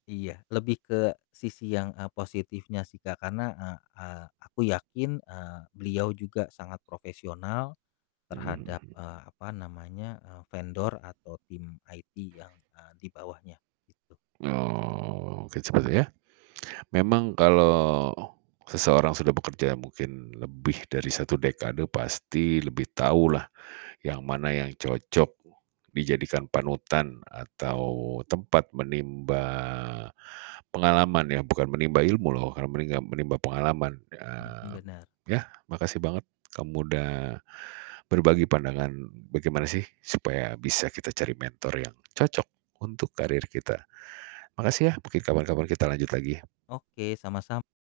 Iya, lebih ke sisi yang, e positifnya sih Kak, karena, eee eee, aku yakin, eee, beliau juga sangat profesional Mhm mhm terhadap, mhm. eee, apa namanya, eee, vendor atau tim IT yang, eee, di bawahnya, gitu. Oh, sepertinya, memang kalau seseorang sudah bekerja mungkin lebih dari 1 dekade pasti lebih tahu lah, yang mana yang cocok dijadikan panutan atau tempat menimba pengalaman ya, bukan menimba ilmu loh kala meningga menimba pengalaman, Mhm, ya. benar. Yah, makasih banget, kamu udah berbagi pandangan, bagaimana sih supaya bisa kita cari mentor yang cocok untuk karir kita. Makasih ya, mungkin kapan-kapan kita lanjut lagi ya. Oke, sama-sam